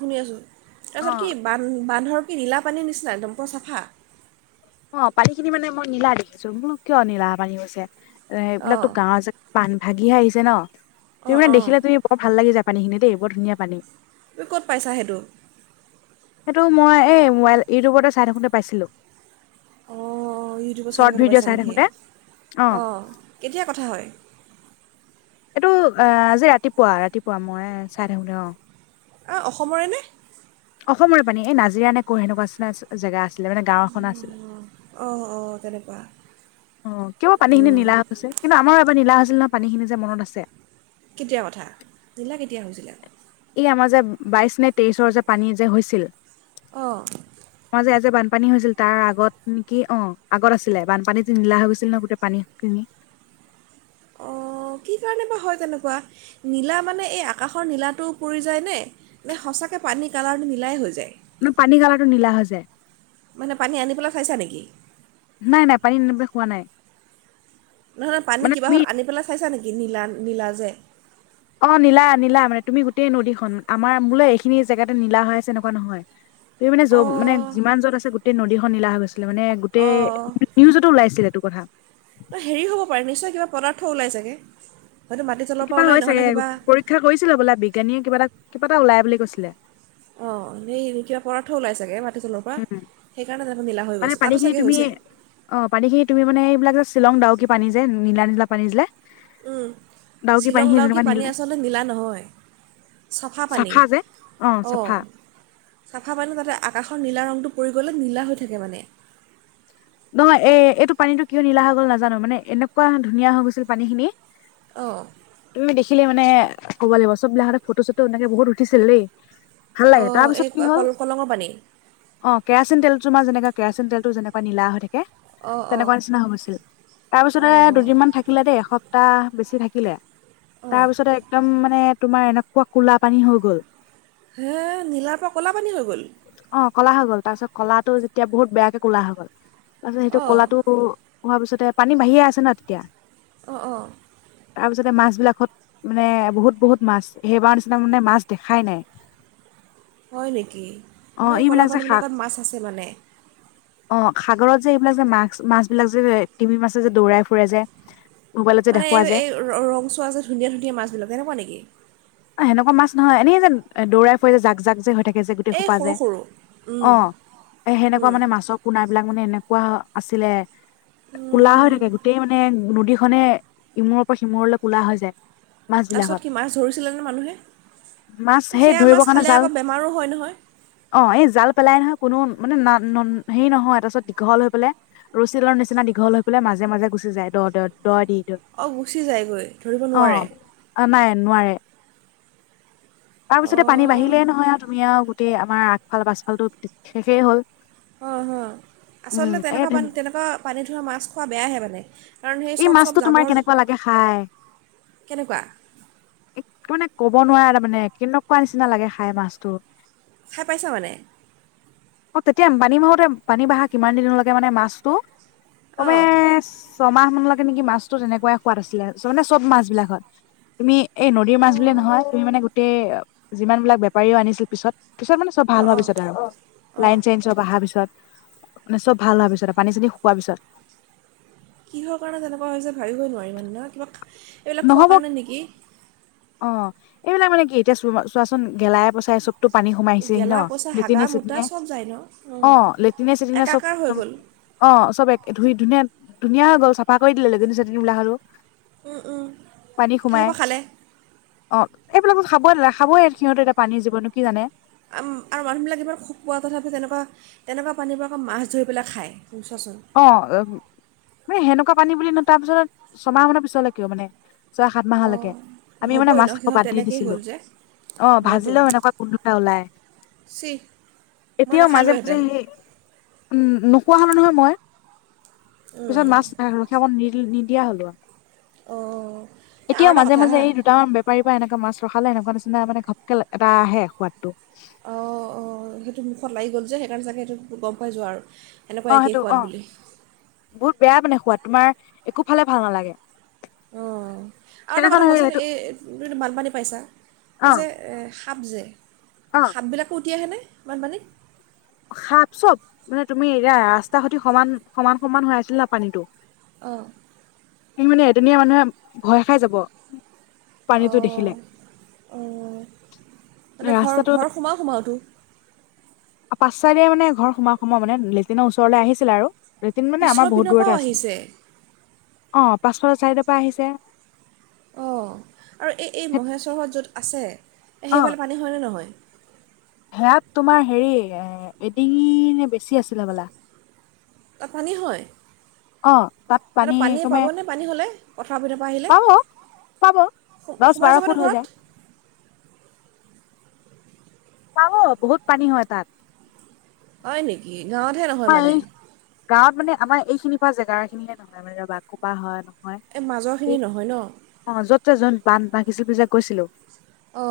শুনি আছোঁ। তাৰপিছত কি অ', বান, বান্ধৰ কি নীলা পানীৰ নিচিনা একদম পুৰা চাফা অহ, পানী খিনি মানে মই নীলা দেখিছোঁ বোলোঁ কিয় নীলা পানী হৈছে এইবিলাকতো অঁ গা জে বান্ধ ভাগিহে আহিছে ন তুমি অঁ মানে অঁ দেখিলে তুমি বৰ ভাল লাগি যায পানীখিনি দেই, বৰ ধুনীয়া পানী তই ক'ত পাইছা সেইটো সেইটো মই এই ম'বাইল, ইউটিউবতে চাই থাকোঁতে পাইছিলোঁ অহ, অহ, ইউটিউবত চাই চৰ্ট থাকোঁতে ভিডিঅ' পাইছা চাই নেকি থাকোতে অ'। অহ, কেতিয়া কথা হয় এইটো এ', আজি ৰাতিপুৱা-ৰাতিপুৱা মই চাই থাকোঁতে, অহ অ অসমৰে নে অসমৰে পানী এ নাজিৰা নে কো সেনেকুৱা নিচিনা জেগা আছিলে মানে গাঁৱ অঁ অঁ তেনেকুৱা উম কিয় পানী খিনি উম, নীলা কিন্তু আমাৰ এবাৰ নীলা আছিল নহয় পানী খিনি যে মনত আছে কেতিয়া কথা নিলা কেতিয়া হৈছিলে ই আমাৰ যে বাইশ নে তেইশৰ যে পানী যে হৈছিল অঁ মই যে আজ যে বানপানী হৈছিল তাৰ আগত নেকি অ আগত আছিলে বানপানী যে নীলা হৈছিল ন গোতে পানী কিনি অ কি কাৰণে বা হয় তেনেকুৱা নীলা মানে এই আকাশৰ নীলাটো পৰি যায়নে নে সঁচাকৈ পানী কালাৰটো নিলাই হৈ যায় ন পানী কালাৰটো নীলা হৈ যায় মানে পানী আনি পেলাই খাইছা নেকি নাই নাই পানী এব খোৱা নাই নহয় পানী মানে কিবা তুমি হত আনি পেলাই চাইছা নেকি নীলা নীলা যে অ নীলা নীলা মানে তুমি গোটেই নদীখন আমাৰ মোলৈ এইখিনি জেগাতে নলা হৈ আছে এনেকুৱা নহয় [unintelligible] তুমি মানে য মানে অঁ যিমান য'ত আছে গোটেই নদীখন নীলা হৈ গৈছিলে মানে গোটেই অঁ নিউজতো ওলাইছিল এইটো কথা অ হেৰি হ'ব পাৰে নিশ্চয় কিবা পদাৰ্থ ওলাই চাগে, হয়তো মাটি তলৰ কিবা পৰা হয় ওলাই চাগে নহ'লে কিবা পৰীক্ষা কৰিছিলে বোলে বিজ্ঞানীয়ে কিবা এটা কিবা এটা ওলাই বুলি কৈছিলে। অ এই কিবা পদার্থ ওলাই চাগে মাটি তলত। পৰা উম সেইকাৰণে তাতো নীলা হৈ মানে গৈছে পানী তাতো খিনি চাগে তুমি হৈছে। অ পানীখিনি তুমি মানে এইবিলাক যে শ্বিলং ডাউকী পানী যে নীলা নীলা পানী ছিলে। উম শ্বিলং ডাউকী পানী নীলা আচলতে নীলা নহয়। চাফা পানী অ। চাফা পানী মানে আকাশৰ নীলা ৰঙটো পৰি গ'লে নীলা হৈ থাকে মানে। নহয় এ এইটো পানীটো কিয় নীলা হৈ গ'ল নাজানো মানে এনেকুৱা ধুনীয়া হৈ গৈছিল পানী খিনি। অঁ তুমি দেখিলে মানে ক'ব লাগিব চববিলাকতে ফটো চটো এনেকে বহুত উঠিছিল দেই। ভাল লাগে অঁ এই তাৰপিছত কি হ'ল। কল কলঙৰ পানী অ কেৰাচিন তেল তোমাৰ যেনেকা কেৰাচিন তেলটো যেনেকুৱা নীলা হৈ থাকে অঁ অঁ তেনেকুৱা নিচিনা হৈ গৈছিল। তাৰপিছতে অঁ দুদিনমান থাকিলে দেই এসপ্তাহ বেছি থাকিলে অঁ তাৰপিছতে একদম মানে তোমাৰ এনেকুৱা কুলা পানী হৈ গ'ল। হে নীলাৰ পৰা ক'লা পানী হৈ গ'ল! অ কলা হৈ গল তাৰ পিছত কলাটো যেতিয়া বহুত বেয়াকে কলা হৈ গল। তাৰপাছত সেইটো অঁ ক'লাটো হোৱাৰ পিছতে পানী বাঢ়িয়ে আছে ন তেতিয়া। অ অ তাৰপিছতে মাছবিলাকত মানে বহুত বহুত মাছ সেইবাৰ নিচিনা মানে মাছ দেখাই নাই। হয় নেকি অ ইমান ক'লা এইবিলাক যে শাক পানীবিলাকত মাছ আছে মানে। অ সাগৰত যে এইবিলাক যে মাছ মাছ বিলাক যে তিমি মাছে যে দৌৰাই ফুৰে যে। মোবাইলত যে মানে দেখুওৱা যে এই ৰং চোৱা যে ধুনীয়া ধুনীয়া মাছবিলাক তেনেকুৱা নেকি? অ সেনেকুৱা মাছ নহয় এনে যে দৌৰাই ফুৰাই যে জাক জাক যে হৈ থাকে। গোটেই এই খোপা যে সৰু সৰু অ উম, এ সেনেকুৱা উম, মানে মাছৰ পোনা বিলাক মানে এনেকুৱা আছিলে কলা হৈ উম। থাকে গোটেই মানে নদীখনে। ইমূৰ পৰা সিমূৰলৈ ক'লা হৈ যায়। মাছ বিলাকত তাৰপিছত কি মাছ ধৰিছিলে জানো মানুহে, মাছ সেই সেয়া মাছ ধৰিবৰ কাৰণে খালে জাল আকৌ বেমাৰো হয় নহয়। অ এই জাল পেলাই নহয় কোনো মানে ন হেৰি নহয় তাৰপিছত দীঘল হৈ পেলাই ৰছী লৰ নিচিনা দীঘল হৈ পেলাই মাজে মাজে গুচি যায় দ দ দ দি দয়। অ গুচি যায়গৈ ধৰিব নোৱাৰে। অ নাই নোৱাৰে। তাৰপিছতে পানী অঁ বাঢ়িলেই নহয় আৰু তুমি আৰু গোটেই আমাৰ আগফাল পাছফালটো শেষেই হ'ল। অ হয় উম আচলতে এই তেনেকুৱা পানী তেনেকুৱা পানীত ধোৱা মাছ খোৱা বেয়াহে মানে। কাৰণ সেই এই চব চব মাছটো তোমাৰ জাবৰ কেনেকুৱা লাগে খাই কেনেকুৱা এক মানে কব নোৱাৰে তাৰ মানে কেনেকুৱা নিচিনা লাগে খাই মাছটো। খাই পাইছা মানে? অ তেতিয়া পানী বাঢ়োতে পানী বাঢ়া কিমান দিনলৈকে মানে মাছটো ক্ৰমে অঁ ছমাহ [unintelligible] লাগে নেকি মাছটো যেনেকুৱাই সোৱাদ আছিলে মানে চব মাছ বিলাক হয় তুমি এই নদীৰ মাছ অঁ বুলিয়ে নহয় তুমি মানে গোটেই যিমান বিলাক বেপাৰীও আনিছিল পিছত। পিছত মানে চব ভাল অঁ হোৱা অঁ পিছত আৰু অঁ লাইন চাইন চব আহাৰ পিছত মানে চব ভাল হোৱা পিছত পানী চানী শুকোৱা পিছত। কিহৰ কাৰণে তেনেকুৱা হৈছে ভাবিবই নোৱাৰি মানে ন কিবা এইবিলাক খোৱাৰ নহ'ব কাৰণে নেকি? অ এইবিলাক মানে কি এতিয়া চ চোৱাচোন গেলাই পঁচাই চব টো পানী সোমাই আহিছেহি ন, গেলা পচা হাগা মুতা লেটিনে-চেটিনে চব যায় ন অ অঁ লেটিনে-চেটিনে চব একাকাৰ হৈ গ'ল অ চব এক ধুই-ধুনীয়া-ধুনীয়া হৈ গ'ল চাফা কৰি দিলে লেটিন-চেতিনবিলাক আৰু। উম উম পানী সোমাই সেইসোপা খালে। অ এইবিলাকো খাবই নেলায়। নেখাবই সিহঁতে এটা পানীৰ জীৱনো কি জানে। আম আৰু মানুহবিলাক ইমান খকুৱা তথাপি তেনেকুৱা তেনেকুৱা পানীৰ পৰা আকৌ মাছ ধৰি পেলাই খায় তুমি চোৱাচোন। অ সেই সেনেকুৱা পানী বুলি ন তাৰ পিছত ছমাহ মানৰ পিছলৈকে কিয় মানে। ছয়-সাত মাহলৈকে অঁ আমি মানে হ'বই ন মাছ খোৱা সিহঁত বাদ দিয়ে তেনেকেই দিছিলো। হ'ল যে অ ভাজিলেও এনেকুৱা গোন্ধ এটা ওলায়। ছিহ! এতিয়াও মাজে মাজে সেই উম নোখোৱা হ'লো নহয় মই। পিছত উম, মাছ [unintelligible] নি নিদিয়া হ'লো, অঁ এ আৰু এতিয়াও এটা মাজে কথা মাজে হা এই দুটা মান বেপাৰীৰ পৰা এনেকুৱ মাছ ৰখালে এনেকুৱা নিচিনা মানে ঘাপকে এটা আহে সোৱাদটো। অ অ সেইটো মুখত লাগি গ'ল যে সেইকাৰণে চাগে সেইটো গম পাই যোৱা আৰু। এনেকুৱা অ একেই সেইটো সোৱাদ অ, বুলি বহুত বেয়া মানে সোৱাদ তোমাৰ একো ফালে ভাল নালাগে। অ আৰু এটা সেইদিনাখন কথা সেই কৱাচোন? সেইটো এই তুমি ত বানপানী পাইছা অ এই যে এ সাপ যে, অ সাপবিলাকো উতি আহেনে বানপানীত? সাপ চব, মানে তুমি এয়া ৰাস্তা সতি সমান সমান সমান হৈ আছিল ন পানীটো অ। উম মানে এদিনীয়া মানুহে ভয় খাই যাব। পানীটো অঁ দেখিলে, ৰাস্তাটো সোমায় সোমোয়াটো। পাছফালে মানে ঘৰ সোমোয় সোমোয় মানে লেটিনৰ ওচৰলৈ আহিছিলে আৰু। লৈটিন মানে পিছৰ আমাৰ বহুত পিনৰ পৰাও দূৰতে আছিল, আহিছে অ পাছফালৰ চাইদৰ পৰা আহিছে। অ এই এই মহেশ্বৰহঁত য'ত আছে অ সেইফালে পানী হয়নেে নহয়? সেয়াত তোমাৰ হেৰি এডিঙিৰ বেছি আছিলে হ'বলা। তাত পানী হয়? অ তাত পানী সিহঁতে পানীয়ে কমে পাবনে পানী হ'লে পথাৰ পিনৰ পৰা আহিলে? পাব পাব দহ সো-সোমাই বাৰ যাবনে ফুট হৈ ঘৰত? যায় পাব বহুত পানী হয় তাত। হয় নেকি? গাঁৱতহে নহয় আমাৰ মানে। এই গাঁৱত মানে আমাৰ এইখিনি পৰা জেগা খিনিহে নহয় মানে [unintelligible] বা হয় নহয়। এই মাজৰখিনি নহয় ন? অ য'ত যে জইন বান ভাঙিছিল বুলি যে কৈছিলো। অ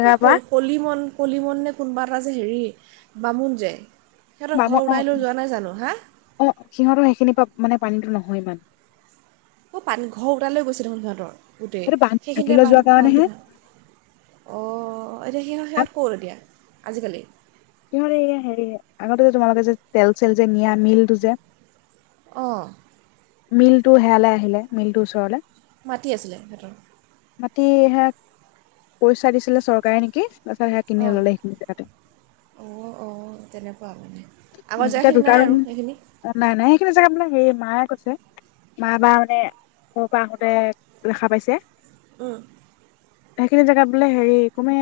কিয় পৰা কল কলি মন কলি মন নে কোনোবা এটা যে হেৰি বামুণ যে সিহঁতৰ বা মই ঘৰ উটাই অ লৈ যোৱা নাই জানো হাঁ? অ সিহঁতৰ সেইখিনি পৰা মানে পানীটো নহয় ইমান। ক'ৰ পানী ঘৰ উটাইলৈ গৈছে দেখোন সিহঁতৰ গোটেই সেইটো বান্ধ সেইখিনিতে ভাগিলৈ যোৱাৰ বান্ধ কাৰণেহে বান্ধটো ভাঙ অ এতিয়া সিহঁত সিহঁত ক'ত এতিয়া আজিকালি? সিহঁতে এইয়া হেৰি আগতে যে তোমালোকে যে তেল-চেল যে নিয়া মিলটো যে অ। মিলটো হেয়ালে আহিলে মিলটোৰ ওচৰলৈ মাটি আছিলে সিঁহতৰ। মাটি হে, পইচা দিছিলে চৰকাৰে নেকি, তাৰপিছত সে কিনি অঁ ললে সেইখিনি জেগাতে। অঁ', - অঁ', - তেনেকুৱা মানে। উম আগৰ এতিয়া জেগাখিনি দুটা নাই ৰুম, আৰু সেইখিনি অ', নাই-নাই সেইখিনি জেগাত বোলে হেয়েই মায়ে কৈছে। মা বা মানে, ঘৰৰ পৰা আহোতে দেখা পাইছে। উম। সেইখিনি জেগাত বোলে হেৰি কমে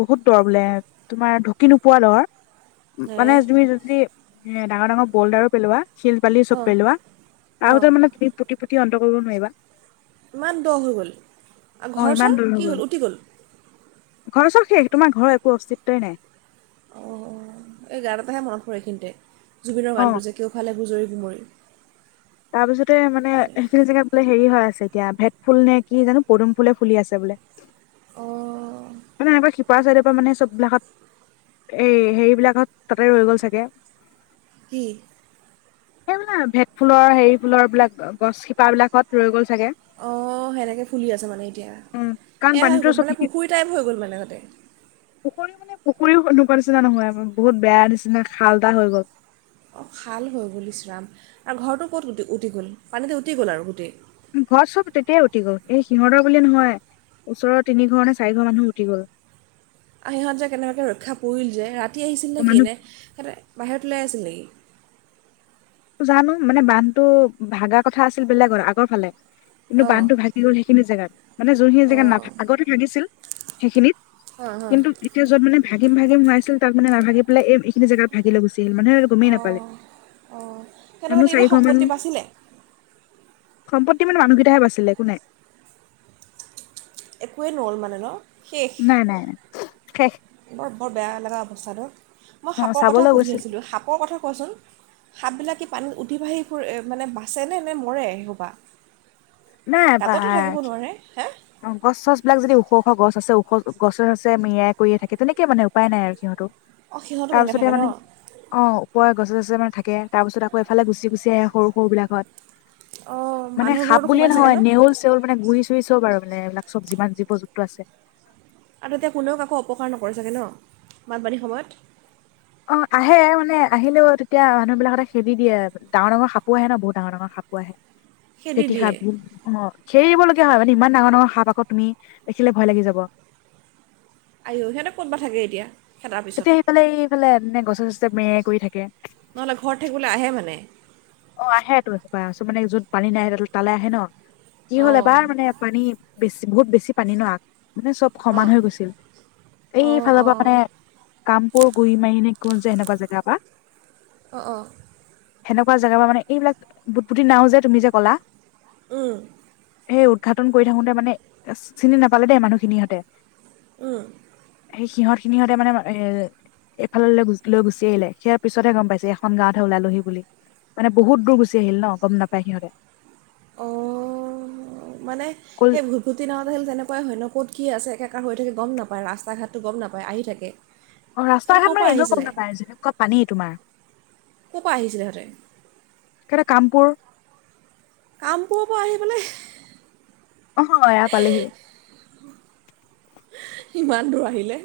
বহুত দ' বোলে তোমাৰ ঢুকি নোপোৱা দ'। হে মানে তুমি যদি, এ ডাঙৰ ডাঙৰ বলডাৰো পেলোৱা। শিল বালি চব অঁ পেলোৱা, আৰু অঁ তাৰ মানে তুমি পুতি পুতি অন্ত কৰিব নোৱাৰিবা। ইমান দ' হৈ গ'ল, অ আৰু ঘৰ-চৰ কি হ'ল উটি গ'ল? ঘৰ-চৰ শেষ তোমাৰ ঘৰৰ একো অস্তিত্বই নাই। অঁ', -অঁহ', এই গান এটাহে মনত পৰে এইখিনিতে, জুবিনৰ অ গানটো যে কেওফালে গুজৰি গুমৰি। তাৰপিছতে মানে সেইখিনি জেগাত বোলে হেৰি হৈ আছে এতিয়া, ভেট ফুল নে কি জানো পদুম ফুলে ফুলি আছে বোলে। উমঁ। মানে এনেকুৱা সিপাৰৰ চাইডৰ পৰা মানে চব বিলাকহত, এই হেৰি বিলাকহত তাতে ৰৈ গ'ল চাগে? কি? সেই মানে ভেট ফুলৰ হেৰি ফুলৰ বিলাক গছ শিপা বিলাকহত ৰৈ গ'ল চাগে। অঁহ', সেনেকৈ ফুলি আছে মানে এতিয়া, উম কাৰণ এয়াহে হৈ পানীতো গ'ল চব মানে পুখুৰী টাইপ হৈ গ'ল মানে তাতে। পুখুৰী মানে পুখুৰী সেনেকুৱা নিচিনা নহয় বহুত বেয়া নিচিনা খাল এটা হৈ গ'ল। অঁহ', খাল হৈ গ'ল ইচৰাম, আৰু ঘৰটো ক'ত উ-উটি গ'ল পানীতে উটি গ'ল আৰু গোটেই? ঘৰ চব তেতিয়াই উটি গ'ল, এই সিহঁতৰ বুলি নহয়। ওচৰৰ তিনি ঘৰ নে চাৰি মানুহ উটি গ'ল। অ', সিহঁত যে কেনেবাকৈ ৰক্ষা পৰিল যে ৰাতি আহিছিল নেকি, মানুহ এনে সিহতে বাহিৰত ওলাই আছিল নেকি? জানো মানে বান্ধটো ভাগা কথা আছিল বেলেগত আগৰ ফালে। কিন্তু অঁ বান্ধটো ভাগি গ'ল সেইখিনি জেগাত, মানে যোনখিনি জেগাত না অঁ আগতে ভাগিছিল, সেইখিনিত। হাঁ হাঁ কিন্তু এতিয়া য'ত মানে ভাগিম- ভাগিম হৈ আছিল তাত মানে নাভাগি পেলাই এইখিনি জেগাত ভাগি লৈ গুছি আহিল মানে অঁ', - অঁ'। সিহঁতৰ মানে মানুহ কিবা চাৰি ঘৰ মান, সম্পত্তি বাচিলে সম্পত্তি মানে মানুহকেইটাহে বাচিলে একো নাই। একোৱে নৰ'ল মানে ন! শেষ। নাই-নাই-নাই, শেষ। বৰ-বৰ বেয়া লগা অৱস্থা ন, মই অ সাপৰ কথা চাবলৈ সুধি গৈছিল আছিলোঁ সাপৰ কথা কোৱাচোন? সাপ বিলাকে পানীত উঠি ভাহি ফুৰে মানে বাচেনে নে মৰে সেই সোপা? নাই গাততো থাকিব বা- নোৱাৰে, হে! অ', গছ-চছ বিলাক যদি উখ-উখ গছ আছে উখ গছে- চছে মেৰিয়াই কৰিয়ে থাকে তেনেকে মানে উপায় নাই আৰু সিহঁতৰো। অঁ সিহঁতো তেনেকৈ তাৰপিছতে থাকে ন মানে, অ', ওপৰে গছে-চছে মানে থাকে। তাৰ পিছত আকৌ এইফালে গুচি-গুচি আহে সৰু-সৰু বিলাকত। অঁ মানে মানুহৰ সাপ ঘৰতো বুলিয়ে সোমাই চাগে নহয় ন নেউল-চেউল মানে গুই চুই চব আৰু মানে এইবিলাক চব যিমান জীৱ-জন্তু আছে। আৰু তেতিয়া কোনেও কাকো অপকাৰ নকৰে চাগে ন, বানপানীৰ সময়ত? অ', আহে মানে আহিলেও তেতিয়া মানুহ বিলাকহতে খেদি দিয়ে, ডাঙৰ-ডাঙৰ সাপো আহে ন বহুত ডাঙৰ- ডাঙৰ সাপো আহে। খেদি ফেটি দিয়ে সাপবোৰ, অঁহ'। খেদি দিবলগীয়া হয় মানে ই ডাঙৰ-ডাঙৰ সাপ আকৌ তুমি, দেখিলে ভয় লাগি যাব। আইঅ সিহঁতে ক'তবা থাকে এতিয়া! খেদাৰ পিছত তেতিয়া সিফালে এইফালে এনে গছে-চছে মেৰিয়াই কৰি থাকে। নহ'লে ঘৰত থাকিবলৈ আহে মানে অ', আহেতো এনেকুৱা চ' মানে যত পানী নাই তালে আহে ন' কি হল অঁ এবাৰ মানে পানী বেছি বহুত বেছি পানী ন' আগ মানে চব সমান অঁ হৈ গৈছিল। অঁ এইফালৰ পৰা মানে কামপুৰ গুৰি মাৰি নে কোন যে এনেকুৱা জেগাৰ পৰা অ', অ', জেগা বা মানে এইবিলাক বুটবদি বুটবুদি নাও যে তুমি যে কলা উম সেই উদঘাটন কৰি থাকোতে মানে চিনি নাপালে দেই মানুহখিনি সিহঁতে উম, সেই সিহঁত খিনিহঁতে মানে এ এইফাললৈ লৈ গুচি আহিলে সেয়া পিছতহে গম পাইছে এইখন গাঁৱতহে ওলালোহি বুলি। মানে বহুত দূৰ গুচি আহিল ন' গম নাপায় সিহঁতে। অ', মানে কল সেই ধুটি নাওঁত আহিল তেনেকুৱাই হয় ন' ক'ত কি আছে একেকাৰ হৈ থাকে গম নাপায় ৰাস্তা ঘাটটো গম নাপায় আহি থাকে [inaudible] অ', ৰাস্তা ঘাট ক'ৰ পৰা মানে এনেও গম আহিছিলে নাপায় যেনেকুৱা পানী তোমাৰ ক'ৰ পৰা আহিছিলে সিহঁতে সিহঁতে কামপুৰ কামপুৰৰ পৰা আহি পেলাই অ', এয়া পালেহি ইমান দূৰ আহিলে